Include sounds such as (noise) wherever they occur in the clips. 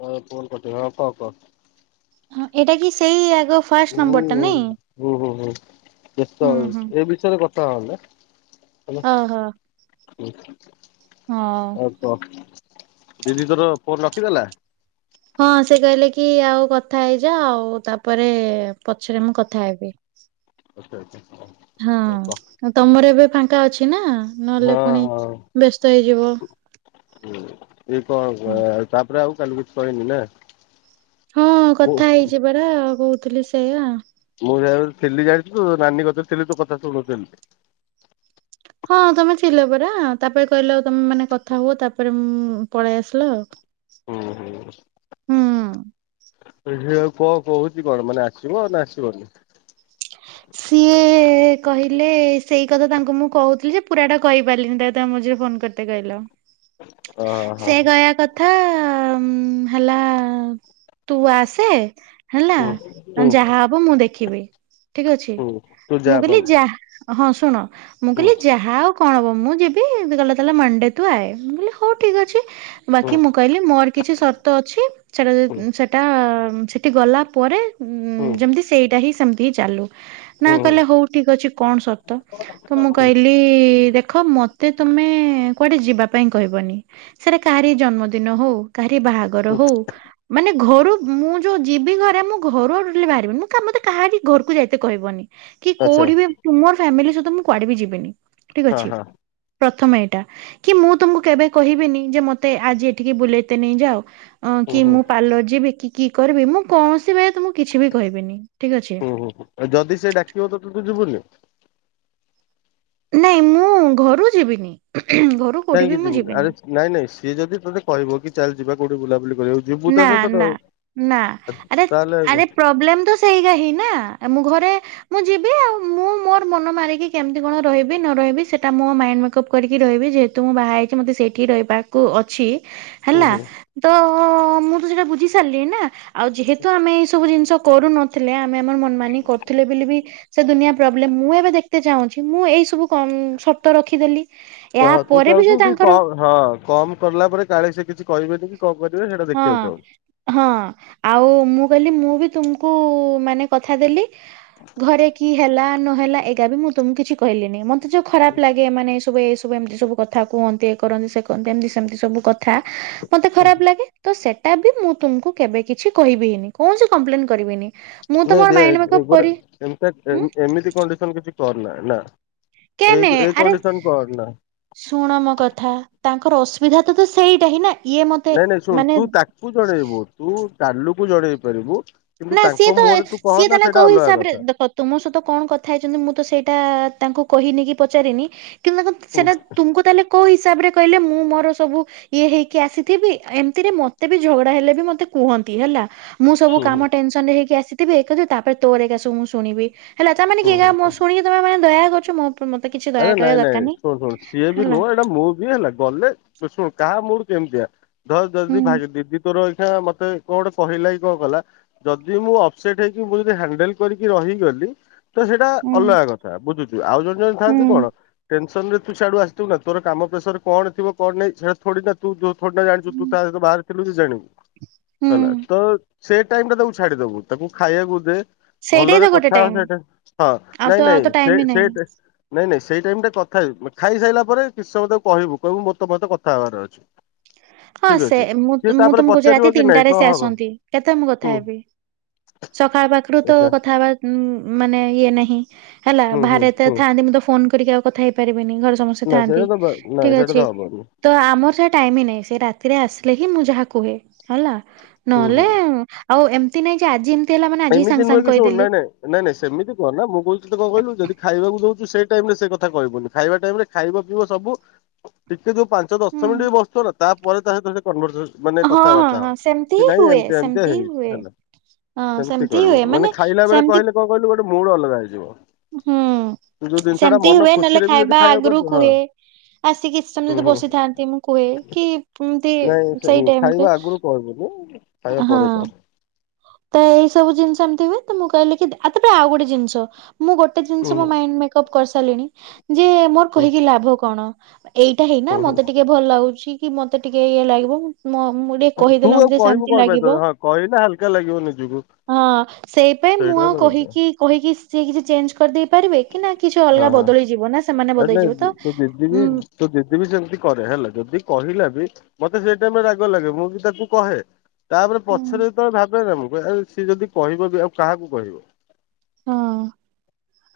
କଣପାଇଁ ଫୋନ କରିଥିଲ କ କ। ହଁ ଏଇଟା କି ସେଇ ଆଗ ଫାଷ୍ଟ ନମ୍ବର ଟା ନାଇଁ। ଓହୋ ହୋ ହୁଁ ବ୍ୟସ୍ତ ହୁଁ ହୁଁ ଏ ବିଷୟରେ କଥା ହେଉନା ହେଲା ଓହୋ ହଉ। ଆଉ (unintelligible) କ ଦିଦି ତୋର ଫୋନ ରଖିଦେଲା। ହଁ ସେ କହିଲେ କି ଆଉ କଥା ହେଇଯା ଆଉ ତାପରେ ପଛରେ ମୁଁ କଥା ହେବି। ଆଛା ଆଛା ହଉ। ହଁ କହ ତମର ଏବେ ଫାଙ୍କା ଅଛି ନା ନହେଲେ ହଁ ପୁଣି ବ୍ୟସ୍ତ ହେଇଯିବ। ହୁଁ ଇଏ କଣ ତାପରେ ଆଉ କାଲି କିଛି କହନି ନା। ହଁ ମୁଁ କଥା ହେଇଚି ପରା କହୁଥିଲି ସେଇଆ। ମୁଁ ଇଆଡେ ଥିଲି ଜାଣିଥିଲୁ ନାନୀ କତିରେ ଥିଲେ କଥା ଶୁଣୁଥିଲି। ହଁ ତମେ ଥିଲ ପରା ତାପରେ କହିଲ ଆଉ ତମେ ମାନେ କଥା ହୁଅ ତାପରେ ମୁଁ ପଳେଇ ଆସିଲ। ହୁଁ ହୁଁ। ହୁଁ। ସେ ଝିଅ ଆଉ କଣ କହୁଛି କଣ ମାନେ ଆସିବ ନା ଆସିବନି। (unintelligible) ସିଏ କହିଲେ ସେଇ କଥା ତାଙ୍କୁ ମୁଁ କହୁଥିଲି ଯେ ପୁରାଟା କହିପାରିଲିନି ତାକୁ ତାଙ୍କ ମଝିରେ ଫୋନ୍ କର ମୋତେ କହିଲ ଅ ହଁ ସେ କହିବା କଥା କଥା ହେଲା ତୁ ଆସେ ହେଲା ହୁଁ ହୁଁ ଯାହା ହବ ମୁଁ ଦେଖିବି। ଠିକ ଅଛି। ହୁଁ ତୁ ଯା ମୁଁ କହିଲି ମାମୁଁ ଯାହା ହଁ ଶୁଣ ମୁଁ କହିଲି ଯାହା ହଉ କଣ ହବ ମୁଁ ଯିବି। କହିଲା ତାହେଲେ ମଣ୍ଡେ ତୁ ଆଏ। ମୁଁ କହିଲି ହଉ ଠିକ୍ ଅଛି। ହୁଁ ବାକି ମୁଁ କହିଲି ମୋର କିଛି ସର୍ତ ଅଛି ସେଟା ହୁଁ ଯ ସେଟା ସେଠି ଗଲା ପରେ ହୁଁ ଯେମିତି ସେଇଟା ହିଁ ସେମିତି ଚାଲୁ। ନା ହୁଁ ହୁଁ କହିଲେ ହଉ ଠିକ୍ ଅଛି କଣ ସର୍ତ? ତ ମୁଁ କହିଲି ଦେଖ ମ ମୋତେ ତମେ କୁଆଡେ ଯିବା ପାଇଁ କହିବନି। ସେଟା କାହାରି ଜନ୍ମଦିନ ହଉ କାହାରି ବାହା ଘର ହୁଁ ହଉ ମାନେ ଘରୁ ମୁଁ ଯୋଉ ଯିବି ଘରେ ମୁଁ ଘରୁ ଆଉ ଟୋଟାଲି ବାହାରିବିନି। ମୁଁ କାହାରି ଘରକୁ ଯାଇ ତେ କହିବନି, କି ଆଚ୍ଛା କୋଉଠି ବି ତୁମର ଫ୍ୟାମିଲି ସହିତ ମୁଁ କୁଆଡେ ବି ଯିବିନି ଠିକ୍ ହଁ ଅଛି। ହଁ ପ୍ରଥମେ ଏଇଟା। କି ମୁଁ ତୁମକୁ କେବେ କହିବିନି ଯେ ମତେ ଆଜି ଏଠିକି ବୁଲେଇତେ ନେଇଯାଅ ଅଁ ହୁଁ କି ହୁଁ ମୁଁ ପାର୍ଲର ଯିବି କି, କି କରିବି ମୁଁ କୌଣସି ତମକୁ କିଛି ବି କହିବିନି ଠିକ୍ ଅଛି। ଓହୋ। ଯଦି ସେ ଡାକିବ ତ ତୁ ଯିବୁନି? ନାଇଁ ମୁଁ ଘରୁ ଯିବିନି। ଘରୁ କୋଉଠି ବି କାହିଁକି ମୁଁ ଯିବୁନି? ଯିବିନି ଆରେ ନାଇଁ ନାଇଁ ସିଏ ଯଦି ତୋତେ କହିବ କି ଚାଲ ଯିବା କୋଉଠି ବୁଲା ବୁଲି କରିବାକୁ ଯିବୁ ତା ନା ସହିତ ନା ଆଉ ନା, ଆରେ ତାହେଲେ ଆରେ ହୁଁ ପ୍ରୋବ୍ଲେମ ତ ସେଇଟା ହିଁ ନା। ଆ ମୁଁ ଘରେ ମୁଁ ଯିବି ଆଉ। ମୁଁ ମୋର ମନ ମାରିକି କେମିତି କଣ ରହିବି ନ ରହିବି ସେଟା ମୋ ମାଇଣ୍ଡ ମେକପ୍ କରିକି ରହିବି। ଯେହେତୁ ମୁଁ ବାହା ହେଇଚି ମତେ ସେଇଠି ହିଁ ରହିବାକୁ ଅଛି ହେଲା। ହୁଁ ତ ଓ ମୁଁ ତ ସେଇଟା ବୁଝି ସାରିଲିଣି ନା। ଆଉ ଯେହେତୁ ଆମେ ଏଇ ସବୁ ଜିନିଷ କରୁନୁ ଥିଲେ ଆମେ ଆମର ମନ ମାନି କରୁଥିଲେ ବୋଲି ବି ସେ ଦୁନିଆ ପ୍ରୋବ୍ଲେମ୍। ମୁଁ ଏବେ ଦେଖିତେ ଚାହୁଁଚି ମୁଁ ଏଇସବୁ କ ସର୍ତ ରଖିଦେଲି। ଏହା ହଁ ତୁ ପରେ ବି ଚାହୁଁଛୁ ଯଦି କି ତାଙ୍କର କମ୍ ହଁ କମ୍ କରିଲା ପରେ କାଳେ ସେ କିଛି କହିବେନି କି କଣ କରିବେ ସେଇଟା ହଁ ଦେଖିବାକୁ ଚାହୁଁ। ହଁ। ଆଉ ମୁଁ କହିଲି ମୁଁ ବି ତୁମକୁ ମାନେ କଥା ଦେଲି ଘରେ କି ହେଲା ନହେଲା ଏଇଗା ବି ମୁଁ ତମକୁ କିଛି କହିଲିିନି। ମତେ ଯୋଉ ଖରାପ ଲାଗେ ମାନେ ସବୁ ଏ ସବୁ ଏମିତି ସବୁ କଥା କୁହନ୍ତି, ଏ କରନ୍ତି ସେ କରନ୍ତି ଏମିତି ସେମିତି ସବୁ କଥା ମତେ ଖରାପ ଲାଗେ। ତ ସେଟା ବି ମୁଁ ତୁମକୁ କେବେ କିଛି କହିବିନି। କୌଣସି କମ୍ପ୍ଲେନ କରିବିନି। ମୁଁ ତ ନାଇଁ ମୋର ମାଇଣ୍ଡ ଦେଖ୍ ମେକଅପ୍ ଗୋଟେ କରି ହୁଁ ଏମିତି କଣ୍ଡିସନ କିଛି କରନା ନା। କେନେ ଏଇ ଏଇ ଆରେ କଣ୍ଡିସନ କରନା। ଶୁଣ ମୋ କଥା ତାଙ୍କର ଅସୁବିଧା ତ ତ ସେଇଟା ହିଁ ନା। ଇଏ ମୋତେ ନାଇଁ ନାଇଁ ଶୁଣ ମାନେ ତୁ ଜଣେଇବ, ତୁ ତାଲୁ କୁ ଜଣେଇ ପାରିବୁ। କିନ୍ତୁ ନା ସିଏ ତାଙ୍କ ତ ମୁହଁରେ ତୁ ସିଏ କହନା ତାହେଲେ ନା ସେଇଟା କୋଉ ଅଲଗା ହିସାବରେ କଥା ଦେଖ ତୁମ ସହିତ କଣ କଥା ହେଇଚନ୍ତି ମୁଁ ତ ସେଇଟା ତାଙ୍କୁ କହିନି କି ପଚାରିନି। କିନ୍ତୁ ଦେଖ ହୁଁ ସେଇଟା ତୁମକୁ ତାହେଲେ କୋଉ ହିସାବରେ କହିଲେ ମୁଁ ମୋର ସବୁ ଇଏ ହେଇକି ଆସିଥିବି, ଏମିତିରେ ମତେ ବି ଝଗଡା ହେଲେ ବି ମୋତେ କୁହନ୍ତି ହେଲା। ମୁଁ ସବୁ ହୁଁ ହୁଁ କାମ ଟେନସନ୍ ରେ ହେଇକି ଆସିଥିବି (unintelligible) ତାପରେ ତୋର ଏକା ସବୁ ମୁଁ ଶୁଣିବି। ହେଲା ତାମାନେ କି ହୁଁ ହୁଁ ଏକା ଶୁଣିକି ତମେ ମାନେ ଦୟା କରୁଚ ମୋ ମତେ କିଛି ଦୟା ଆରେ କରିବା ନାଇଁ ଦରକାର ନାଇଁ ନାହିଁ ଶୁଣୁ ଶୁଣୁ ସିଏ ବି ହେଲା ନୁହଁ ଏଟା ମୁଁ ବି ହେଲା ଗଲେ ତୁ ଶୁଣ କାହା ମୁଡ୍ କେମିତିଆ ଧର ହୁଁ ଯଦି ଭା ଦିଦି ତୋର ଏଇଠା ମତେ କଣ ଗୋଟେ କହିଲା କିି କଣ କଲା, ଯଦି ମୁଁ ଅପସେଟ୍ ହେଇକି ମୁଁ ଯଦି ହ୍ୟାଣ୍ଡେଲ୍ କରିକି ରହିଗଲି ତ ସେଇଟା ହୁଁ ଅଲଗା କଥା ବୁଝୁଚୁ। ଆଉ ଜଣେ ଜଣେ ହୁଁ ଥାଆନ୍ତି ଟେନସନ୍ ରେ ତୁ ସିଆଡୁ ଆସିଥିବୁ ନା ତୋର କାମ ପ୍ରେସର କଣ ଥିବ କଣ ନାଇଁ ସେଇଟା ଥୋଡି ନା ତୁ ଯୋଉ ଥୋଡି ଜାଣିଚୁ। ତୁ ତା ସହିତ ବାହାରେ ଥିଲୁ ଯେ ଜାଣିବୁ। ହେଲା। ହୁଁ ତ ସେ ଟାଇମ୍ ଟା ତାକୁ ଛାଡିଦବୁ। ତାକୁ ଖାଇବାକୁ ଦେ ସେଇଟା ହିଁ ତ ଭଲରେ ଗୋଟେ କଥା ହୋ ଟାଇମ ସେଟା ହଁ ଆଉ ତ ନାଇଁ ଆଉ ନାଇଁ ତ ଟାଇମ ସେ ହିଁ ନାହିଁ। ସେଇଟେ ନାଇଁ ନାଇଁ ସେଇ ଟାଇମିଟା କଥା ହେବି ଖାଇସାରିଲା ପରେ କିଛି ସମୟ ତାକୁ କହିବୁ କହିବୁ ମୋର ତମ ସହିତ କଥା ହେବାର ଅଛି। ହଁ ଠିକ ସେ ଅଛି ମୁଁ ସିଏ ତୁ ମୁଁ ତାପରେ ତମ କହୁଚି ପଚାରିବ ରାତି କି ନାଇଁ ତିନିଟାରେ କଣ ସେ ହବ ଆସନ୍ତି କେତେବେଳେ ମୁଁ କଥା ହୁଁ ହେବି। ସକାଳ ପାଖରୁ ତ ଆଛା କଥାବା ଉଁ ମାନେ ଇଏ ନାହିଁ ହେଲା ହୁଁ ହୁଁ ବାହାରେ ଏତେ ହୁଁ ଥାନ୍ତି ମୁଁ ତ ଫୋନ କରିକି ଆଉ କଥା ହେଇପାରିବିନି ଘର ସମସ୍ତେ ନା ସେଥାନ୍ତି ସେଇଟା ତ ନାଇଁ ଠିକ୍ ସେଇଟା ତ ଅଛି। ହବନି ତ ଆମର ସେ ଟାଇମ୍ ନାହିଁ ସେ ରାତିରେ ଆସିଲେ ହିଁ ମୁଁ ଯାହା କୁହେ ହେଲା। ହୁଁ ହୁଁ ନହେଲେ ଆଉ ଏମିତି ନାଇଁ ଯେ ଆଜି ଏମିତି ହେଲା ମାନେ ଆଜିି ହିଁ ଏମିତି ସାଙ୍ଗେ ନୁହେଁ କି ସାଙ୍ଗେ ଶୁଣ ନାଇଁ କହିଦେଲି। ନାଇଁ ନାଇଁ ନାଇଁ ସେମିତି କୁହ ନା ମୁଁ କହୁଥିଲି କଣ କହିଲୁ ଯଦି ଖାଇବାକୁ ଦୋଉଛୁ ସେଇ ଟାଇମ୍ ରେ ସେ କଥା କହିବୁନି ଖାଇବା ଟାଇମ୍ ରେ ଖାଇବ ପିଇବ ସବୁ ଟିକେ ଯୋଉ ପାଞ୍ଚ ହୁଁ ଦଶ ମିନିଟ୍ ବି ବସୁଥିବ ନା ତାପରେ ତା ସହିତ ମାନେ ଜଷ୍ଟ ମାନେ ହଁ ହଁ କଥାବାର୍ତ୍ତା ହବା ହଁ ସେମିତି ହିଁ କି ନାହିଁ ହୁଏ ଏମିତିଆ ଏମିତିଆ ସେମିତି ହିଁ ହେଇଚି ହୁଏ। ହେଲା। ହଁ ସେମିତି ହିଁ ହୁଏ କରିବୁନି ମାନେ ଖାଇଲା ବେଳେ ସେମିତି କହିଲେ କଣ କହିଲୁ ଗୋଟେ ମୁଡ ଅଲଗା ହେଇଯିବ। ହୁଁ ଯୋଉ ଜିନିଷ ଟା ସେମିତି ମନ ହୁଏ ନହେଲେ ଖୁସିରେ ବି ଯଦି ଖାଇବା ଖାଇବାକୁ ଆଗରୁ ପାରୁଛୁ ହଁ କୁହେ। ଆସିକି କିଛି ସମୟ ହୁଁ ଯଦି ହୁଁ ବସିଥାନ୍ତି ମୁଁ କୁହେ କି ଏମତି ନାଇଁ ସେ ସେଇ ଟାଇମରେ ଖାଇବା ଆଗରୁ କହିବୁନୁ ଖାଇବା ହଁ ପରେ କହ। ତ ଏଇସବୁ ଜିନିଷ ଏମିତି ହୁଏ ତ ମୁଁ କହିଲି କି ତାପରେ ଆଉ ଗୋଟେ ଜିନିଷ ମୁଁ ଗୋଟେ ହୁଁ ଜିନିଷ ମୋ ମାଇଣ୍ଡ ମେକ ଅପ କରିସାରିଲିଣି ଯେ ମୋର ହୁଁ କହିକି ଲାଭ କଣ ଏଇଟା ହୁଁ ହେଇକିନା ହୁଁ ମତେ ଟିକେ ଟିକେ ଭଲ ଲାଗୁଛି କି ମତେ ଟିକେ ଇଏ ଲାଗିବ ମୁ ଟିକେ ତୁ କହିଦେ ମତେ ଆଉ ଟିକେ କହିବୁ ଶାନ୍ତି କଣ ପାଇଁ ତତେ ଲାଗିବ। ହଁ କହିଲେ ହାଲକା ଲାଗିବ ନିଜକୁ। ହଁ ସେଇ ପାଇଁ ମୁଁ ସେଇଟା ଆଉ ହେଲା କଥା। କହିକି କହିକି ସିଏ କିଛି ଚେଞ୍ଜ କରିଦେଇ ପରିବେ କି ନା କିଛି ହଁ ଅଲଗା ହଁ। ବଦଳିଯିବ ନା ସେମାନେ ଆରେ ନାଇଁ ବଦଳିଯିବ ଦି- ତ ତୋ ଦିଦି ବି ଉଁ ତୋ ଦିଦି ବି ସେମିତି କରେ ହେଲା ଯଦି କହିଲା ବି ମତେ ସେଇ ଟାଇମ୍ ରେ ରାଗ ଲାଗେ ମୁଁ ବି ତାକୁ କହେ। ତାପରେ ପଛରେ ଯେ ତବେଳେ ଭାବେ ନା ମୁଁ କହ ସିଏ ଯଦି କହିବ ବି ଆଉ କାହାକୁ କହିବ। ହଁ।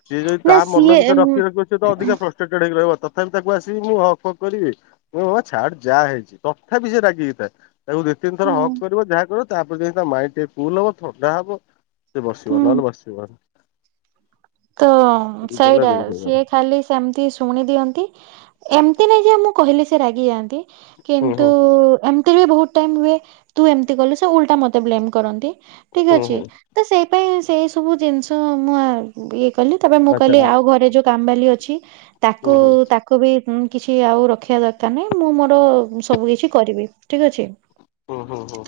ସିଏ ଯଦି ନା ତା ମନ ସିଏ ଭିତରେ ରଖି ରଖିବ ସିଏ ତ ଅଧିକା ପ୍ରଷ୍ଟେଟେ ହେଇି ରହିବ ତଥାପି ତାକୁ ଆସିବି ମୁଁ ହକ୍ ହକ୍ କରିବି। ଓ ବାବା ଛାଡ ଯାହା ହେଇଚି ତଥାପି ସେ ରାଗି ହେଇଥାଏ। ତାକୁ ଦିଇ ତିନ ଥ ହକ୍ ହୁଁ କରିବ ଯାହା କରିବ ତାପରେ ଯାଇ ତା ମାଇଣ୍ଡ ଟେ କୁଲ ହବ ଥଣ୍ଡା ହବ ସେ ବସିବ ନହେଲେ ବସିବନି। ତ ଏମିତି ହେଲା ସେଇଟା ଜିନିଷ ତାର। ସିଏ ଖାଲି ସେମିତି ଶୁଣି ଦିଅନ୍ତି ଏମିତି ନାଇଁ ଯେ ମୁଁ କହିଲେ ସେ ରାଗି ଯାଆନ୍ତି। ହୁଁ କିନ୍ତୁ ହୁଁ ଏମିତି ବି ବୋହୁତ ଟାଇମ୍ ହୁଏ ତୁ ଏମିତି କଲୁ ସେ ଉଲଟା ମତେ। ମତେ ବ୍ଲେମ କରନ୍ତି ଠିକ ହୁଁ ଅଛି ହୁଁ ତ ସେଇ ପାଇଁ ସେଇ ସବୁ ଜିନିଷ ମୁଁ ଇଏ କଲି ତାପରେ ମୁଁ ଆଚ୍ଛା କହିଲି ଆଉ ଘରେ ଯୋଉ କାମବାଲି ଅଛି ତାକୁ ହୁଁ ତାକୁ ହୁଁ ତାକୁ ବି ମୁଁ କିଛି ଆଉ ରଖିବା ଦରକାର ନାହିଁ ମୁଁ ମୋର ସବୁ କିଛି କରିବି ଠିକ୍ ଅଛି। ହୁଁ ହୁଁ ହୁଁ।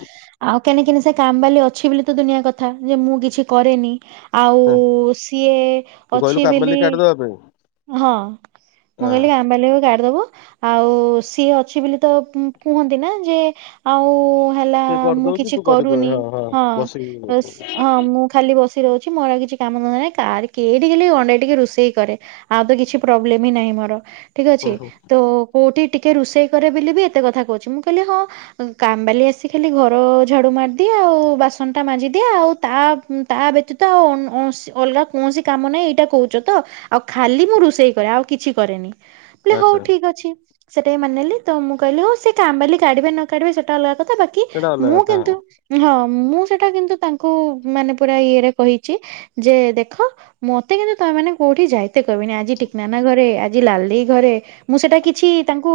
ଆଉ କେନେ କେନେ ସେ କାମବାଲି ଅଛି ବୋଲି ତ ଦୁନିଆ କଥା ଯେ ମୁଁ କିଛି କରେନି ଆଉ ସି ସିଏ ତୁ କହିଲୁ ଅଛି କାମେଲି ବେଲି କାର୍ଡ ଦବା ପାଇଁ ହଁ ମୁଁ ହଁ କହିଲି ଆମ୍ବାଲି ବି ଗାଡିଦବୁ। ଆଉ ସିଏ ଅଛି ବୋଲି ତ ପୁଁ କୁହନ୍ତି ନା ଯେ ଆଉ ହେଲା ସେ ମୁଁ କରିଦଉଛି କିଛି ତୁ କରିବୁ କରୁନି ହଁ ଅସ୍ ବସିକି ହ ମୁଁ ଖାଲି ବସି ରହୁଚି ମୋର ଆଉ କିଛି କାମ ଧନ୍ଦା ନାଇ। ତାର କେହି ଟିକେଲେ ଅଣ୍ଡେଇ ଟିକେ ରୋଷେଇ କରେ ଆଉ ତ କିଛି ପ୍ରୋବଲେମ ହିଁ ମୋର। ଠିକ ଅଛି ହୁଁ ହୁଁ ତ କୋଉଠି ଟିକେ ରୋଷେଇ କରେ ବେଲି ବି ଏତେ କଥା କହୁଚି ମୁଁ କହିଲି ହଁ। କାମବାଲି ଆସି ଖାଲି ଘର ଝାଡୁ ମାରିଦିଏ ଆଉ ବାସନ ଟା ମାଜି ଦିଏ ଆଉ ତା ତା ବ୍ୟତୀତ ତ ଉଁ ଉଁ ସେ ଅଲଗା କୌଣସି କାମ ନାହିଁ ଏଇଟା କହୁଛ ତ ଆଉ ଖାଲି ମୁଁ ରୋଷେଇ କରେ ଆଉ କିଛି କରେନି। ହଉ ଆଚ୍ଛା ଠିକ ଅଛି ସେଟା ମାନିନେଲି ତ ମୁଁ କହିଲି ହଉ ସେ କାମବାଲି କାଢିବେ ନ କାଢିବେ ସେଟା ଅଲଗା କଥା ବାକି ସେଇଟା କି ଅଲଗା ମୁଁ କଥା କିନ୍ତୁ ହଁ। ହଁ ମୁଁ ସେଟା କିନ୍ତୁ ତାଙ୍କୁ ମାନେ ପୁରା ଇଏରେ କହିଛି ଯେ ଦେଖ ଦେଖ ମତେ କିନ୍ତୁ ତମ ମାନେ କୋଉଠି ଯାଇତେ କହିବିନି ଆଜି ଟିକନାନା ଘରେ ଆଜି ଲାଲି ଘରେ ମୁଁ ସେଟା କିଛି ତାଙ୍କୁ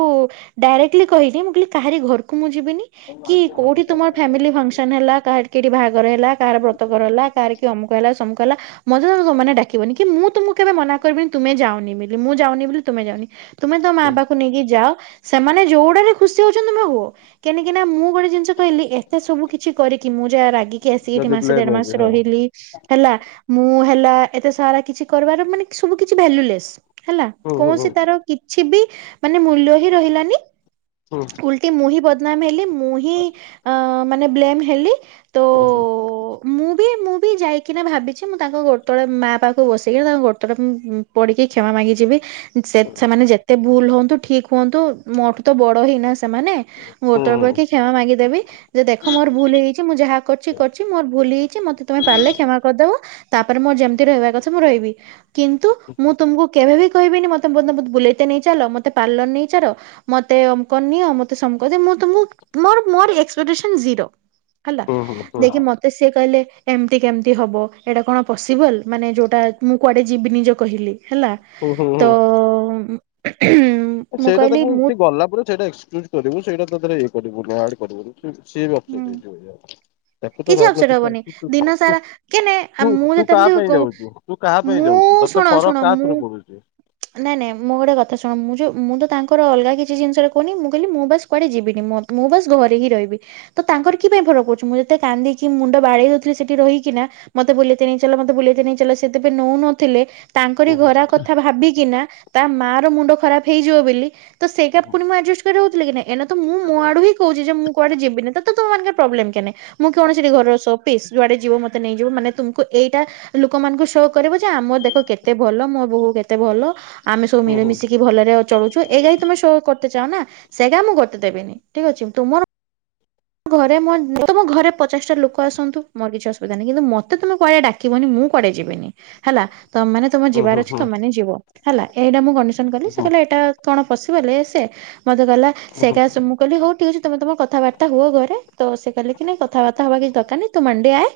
ଡାଇରେକ୍ଟଲି କହିଲି ମୁଁ କହିଲି କାହାରି ଘରକୁ ମୁଁ ଯିବିନି। କି କୋଉଠି ତୁମର ଫ୍ୟାମିଲି ଫଙ୍କସନ ହେଲା କାହାର କି ଏଠି ବାହାଘର ହେଲା କାହାର ବ୍ରତକର ହେଲା କାହାର କିଏ ଅମୁକ ହେଲା ସମୁଖ ହେଲା ମତେ ତମେ ତମମାନେ ଡାକିବନି କି ମୁଁ ତୁମକୁ କେବେ ମନା କରିବିନି ତୁମେ ଯାଅନି ବୋଲି ମୁଁ ଯାଉନି ବୋଲି ତୁମେ ଯାଅନି। ତୁମେ ତମ ମା ହୁଁ ବାପକୁ ନେଇକି ଯାଅ। ସେମାନେ ଯୋଉଡାରେ ଖୁସି ହଉଛନ୍ତି ତମେ ହୁଅ। କେନିକିନା ମୁଁ ଗୋଟେ ଜିନିଷ କହିଲି ଏତେ ସବୁ କିଛି କରିକି ମୁଁ ଯାହା ରାଗି କି ଆସିକି ଏଠି ଯଦି ମାସ ଦେଢ ବ୍ଲେମ ମାସ ହେବି ହଁ ରହିଲି। ହେଲା ମୁଁ ହେଲା ଏତେ ସାରା କିଛି କରିବାର ମାନେ ସବୁ କିଛି ଭଲ୍ୟୁଲେସ୍। ହେଲା ହୁଁ କୌଣସି ହୁଁ ତାର କିଛି ବି ମାନେ ମୂଲ୍ୟ ହିଁ ରହିଲାନି। ଉଲ୍ କି ମୁଁ ହିଁ ବଦନାମ ହେଲି ମୁଁ ହିଁ ମାନେ ବ୍ଲେମ ହେଲି। ତ ହୁଁ ମୁଁ ବି ମୁଁ ବି ଯାଇକିନା ଭାବିଛି ମୁଁ ତାଙ୍କ ଗୋଡ ତଳେ ମା ପାଖକୁ ବସିକିରି ତାଙ୍କ ଗୋଡ ତଳେ ମୁଁ ପଡିକି କ୍ଷମା ମାଗିଚି ବି। ସେ ସେମାନେ ଯେତେ ଭୁଲ ହୁଅନ୍ତୁ ଠିକ ହୁଅନ୍ତୁ ମୋ ଠୁ ତ ବଡ ହେଇନା ସେମାନେ ମୁଁ ଗୋଡ଼ତଳେ ପଡିକି କ୍ଷମା ମାଗିଦେବି ଯେ ଦେଖ ମୋର ଭୁଲ ହେଇଛି ମୁଁ ଯାହା କରିଛି କରିଛି ମୋର ଭୁଲ ହେଇଛି ମତେ ତମେ ପାରିଲେ କ୍ଷମା କରିଦବ। ତାପରେ ମୁଁ ଯେମତି ରହିବା କଥା ମୁଁ ରହିବି। କିନ୍ତୁ ମୁଁ ତୁମୁକୁ କେଭେବି କହିବିନି ମତେ ବୋ ମତେ ବୁଲେଇତ ନେଇ ଚାଲ ମତେ ପାର୍ଲର ନେଇ ଚାଲ ମତେ ଅମକ ନିଅ ମତେ ସମକ ଦିଅ ମୁଁ ତ ମୁଁ ମୋର ମୋର ଏକ୍ସପେଟେସନ ଜିରୋ। ହେଲା ହୁଁ ହୁଁ ହୁଁ ହୁଁ ହୁଁ ଦେଖେ ହୁଁ। ମତେ ସିଏ କହିଲେ ଏମତି କେମତି ହବ। ଏଇଟା କଣ ପସିବଲ୍ ମାନେ ଯୋଉଟା ମୁଁ କୁଆଡ଼େ ଯିବିନି ଯୋଉ କହିଲି ହେଲା ହୁଁ ହୁଁ ତଅ ହୁଁ ଉଁ ସେଇଟା ତାକୁ ସିଏ ଗଲା ପରେ ସେଇଟା ଏକ୍ସକ୍ଲ୍ୟୁଜ କରିବୁ ସେଇଟା ତାଧେରେ ଇଏ କରିବୁନି ଆଡ କରିବୁନି। ଉଁ ସେ ବି ଅପସେଟ ହେଇଯିବ ଯା ତାକୁ ତ କିଛି ଅପସେଟ ବାଧୁନଥିବ ହବନି ହୁଁ ଦିନ ହୁଁ ସାରା କେନେ ମୁଁ ତୁ ତୁ ଯେତେ କାହା ପାଇଁ ଏମିତି ଯାଉଛୁ? ତୁ କାହା ପାଇଁ ମୁଁ ଯାଉଛୁ ତତେ ଶୁଣ ଫରକ ଶୁଣ କାହା ମୁଁ ଥରେ ପଡୁଛି? ନାଇଁ ନାଇଁ ମୁଁ ଗୋଟେ କଥା ଶୁଣ ମୁଁ ଯୋଉ ମୁଁ ତ ତାଙ୍କର ଅଲଗା କିଛି ଜିନିଷରେ କହୁନି ମୁଁ କହିଲି ମୁଁ ବାସ୍ କୁଆଡ଼େ ଯିବିନି। ମୋତ ମୁଁ ବାସ ଘରେ ହିଁ ରହିବି। ତ ତାଙ୍କର କି ପାଇଁ ଫରକଭପଡୁଛି? ମୁଁ ଯେତେ କାନ୍ଦିଚି ମୁଣ୍ଡ ବାଡେଇ ଦୋଉଥିଲି ସେଠି ରହିକିନା। ମତେ ବୁଲଇତେ ନେଇଚାଲ ମତେ ବୁଲେଇତେ ନେଇ ଚାଲ ସେ ତେବେ ନୋଉନଥିଲେ ତାଙ୍କରି ହୁଁ ଘର କଥା ଭାବି କିନା ତା ମା ର ମୁଣ୍ଡ ଖରାପ ହେଇଯିବ ବେଲି ତ ସେଇଟା ପୁଣି ମୁଁ ଆଡଜଷ୍ଟ କରିକି ରହୁଥିଲି କି ନାଇଁ। ଏଇନା ତ ମୁଁ ମୋ ଆଡୁ ହିଁ କହୁଛି ଯେ ମୁଁ କୁଆଡେ ଯିବିନି। ତ ତମ ମାନଙ୍କର ପ୍ରୋବ୍ଲେମ କେନେ? ମୁଁ କଣ ସେଠି ଘରର ସୋ ପିସ୍ ଯୁଆଡେ ଯିବୁ ମତେ ନେଇଯିବୁ ମାନେ ତୁମ୍କୁ ଏଇଟା ଲୋକମାନଙ୍କୁ ସୋ କରିବୁ ଯେ ଆମର ଦେଖ କେତେ ଭଲ ମୋ ବୋହୁ କେ ତେ ଭଲ ଆମେ ସବୁ ହୁଁ ହୁଁ ମିଳିମିଶିକି ଭଲରେ ଅ ଚଳୁଛୁ ଏଗା ହିଁ ତମେ ସୋ କରତେ ଚାହଁନା ସେଗା ମୁଁ କରତେ ଦେବିନି। ଠିକ ଅଛି ତୁମର ଘରେ ମୋ ତମ ଘରେ ପଚାଶଟା ଲୋକ ଆସନ୍ତୁ ମୋର କିଛି ଅସୁବିଧା ନାହିଁ। କିନ୍ତୁ ମତେ ତମେ କୁଆଡେ ଡା କିବନି ମୁଁ କୁଆଡେ ଯିବିନି ହେଲା ତମେ ମାନେ ତମ ହୁଁ ଯିବାର ଅଛି ହୁଁ ତମେ ମାନେ ଯିବ ହେଲା ଏଇଟା ମୁଁ କଣ୍ଡିସନ କଲି ହୁଁ ସେ କହିଲେ ଏଟା କଣ ପଶିବଲ ଇଏ ସିଏ ମତେ କଇଲା ସେ ହୁଁ ହୁଁ ହୁଁ କେସ ସମୁ କହିଲି ହଉ ଠିକ ଅଛି ତମେ ତମର କଥାବାର୍ତ୍ତା ହୁଅ ଘରେ ତ ସେ କହିଲେ କି ନାଇ କଥାବାର୍ତ୍ତା ହବା କିଛି ଦରକାର ନାହିଁ ତୁ ମାଣ୍ଡିଆ ଆ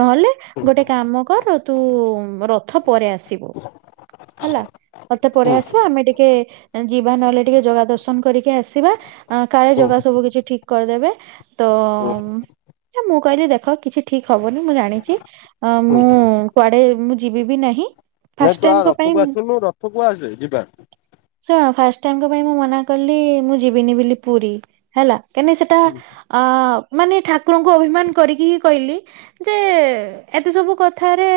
ନହେଲେ ଗୋଟେ କାମ କର ତୁଉ ରଥ ପରେ ଆସିବୁ। ହେଲା ରଥ ପରେ ହୁଁ ଆସିବ ଆମେ ଟିକେ ଯିବା ନହେଲେ ଟିକେ ଜଗା ଦର୍ଶନ କରିକି ଆସିବା। ଅଁ କାଳେ ହୁଁ ଜଗା ସବୁ କିଛି ଠିକ କରିଦେବେ ତଅ ହୁଁ ଉଁ ଏ ମୁଁ କହିଲି ଦେଖ କିଛି ଠିକ ହବନି ମୁଁ ଜାଣିଚି ହଁ ହୁଁ ମୁଁ କୁଆଡେ ମୁଁ ଯିବି ବିି ନାହିଁ। ନାଁ ଫାଷ୍ଟ ତୁ ଆ ଟାଇମଙ୍କ ରଥକୁ ପାଇଁ ଆସୁନୁ ରଥକୁ ଆସେ ଯିବା। ଶୁଣ ଫାଷ୍ଟ ଟାଇମ୍ ଙ୍କ ପାଇଁ ମୁଁ ମନା କଲି ମୁଁ ଯିବିନି ବିଲି ପୁରୀ ହେଲା କେନେ ସେଟା ହୁଁ ଅ ମାନେ ଠାକୁରଙ୍କୁ ଅଭିମାନ କରିକି ହିଁ କହିଲି। ଯେ ଏତେ ସବୁ କଥାରେ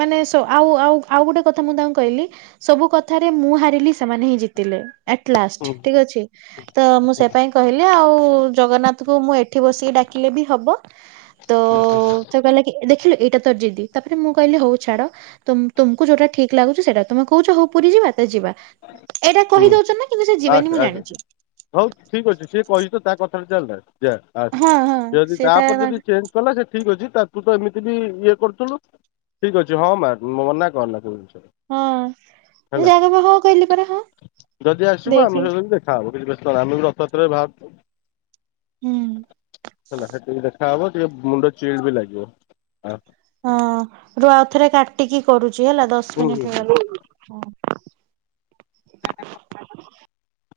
ମାନେ ସୋ ଆଉ ଆଉ ଆଉ ଗୋଟେ କଥା ତ ମୁଁ ତାଙ୍କୁ କହିଲି ସବୁ କଥାରେ ମୁଁ ହାରିଲି ସେମାନେ ହିଁ ଜିତିଲେ ହୁଁ ଆଟଲାଷ୍ଟ ଠିକ ଅଛି ତ ମୁଁ ସେ ପାଇଁ କହିଲି ଆଉ ଜଗନ୍ନାଥକୁ ମୁଁ ଏଠି ବସିକି ଡାକିଲେ ବି ହବ ତଅ ସେ କହିଲା କି ଦେଖିଲୁ ଏଇଟା ତୋର ଯିଦି ତାପରେ ମୁଁ କହିଲି ହଉ ଛାଡ ତୁମ ତୁମକୁ ଯୋଉଟା ଠିକ ଲାଗୁଛି ସେଟା ତୁମେ କହୁଛ ହଉ ପୁରୀ ଯିବା ତ ହଉ ଯିବା ଏଇଟା ହୁଁ କହିଦଉଛ ନା? କିନ୍ତୁ ସେ ଯିବେନି ଆସେ ମୁଁ ଆସେ ଜାଣିଛି। ହଉ ଠିକ ଅଛି ସିଏ କହିଛି ତ ତା କଥାରେ ଚାଲେ ଯା ହଁ ଆଚ୍ଛା ହଁ ସେ ଯଦି ତା ତାପରେ ଯଦି ଚେଞ୍ଜ କଲା ସେ ଠିକ୍ ଅଛି ତାକୁ ତ ଏମିତି ବି ଇଏ କରୁଥୁଲୁ ଠିକ୍ ଅଛି ହଁ ମାର ମନା କରନା କୋଉ ଜିନସରେ ହଁ ଏ ଜାଗ ବା (inaudible) କହିଲି ପରା ହଁ ଯଦି ଆସିବୁ ଦେଖି ଆମ ସହିତ ବି ଦେଖା ହବ କିଛି ବ୍ୟସ୍ତ ନାଇ ଆମେ ବି ରଥଯାତ୍ରରେ ବାହାରୁଛୁ ହୁଁ। ହେଲା ହେଠିବି ଦେଖାହବ ଟିକେ ମୁଣ୍ଡ ଚିଲ୍ଡ ବି ଲାଗିବ ଆଉ ହଁ ରୁଅ ଆଉଥରେ କାଟିକି କରୁଛି ହେଲା ଦଶ ହୁଁ ହୁଁ। ମିନିଟ ହେଇଗଲା ହଁ ସେ (unintelligible)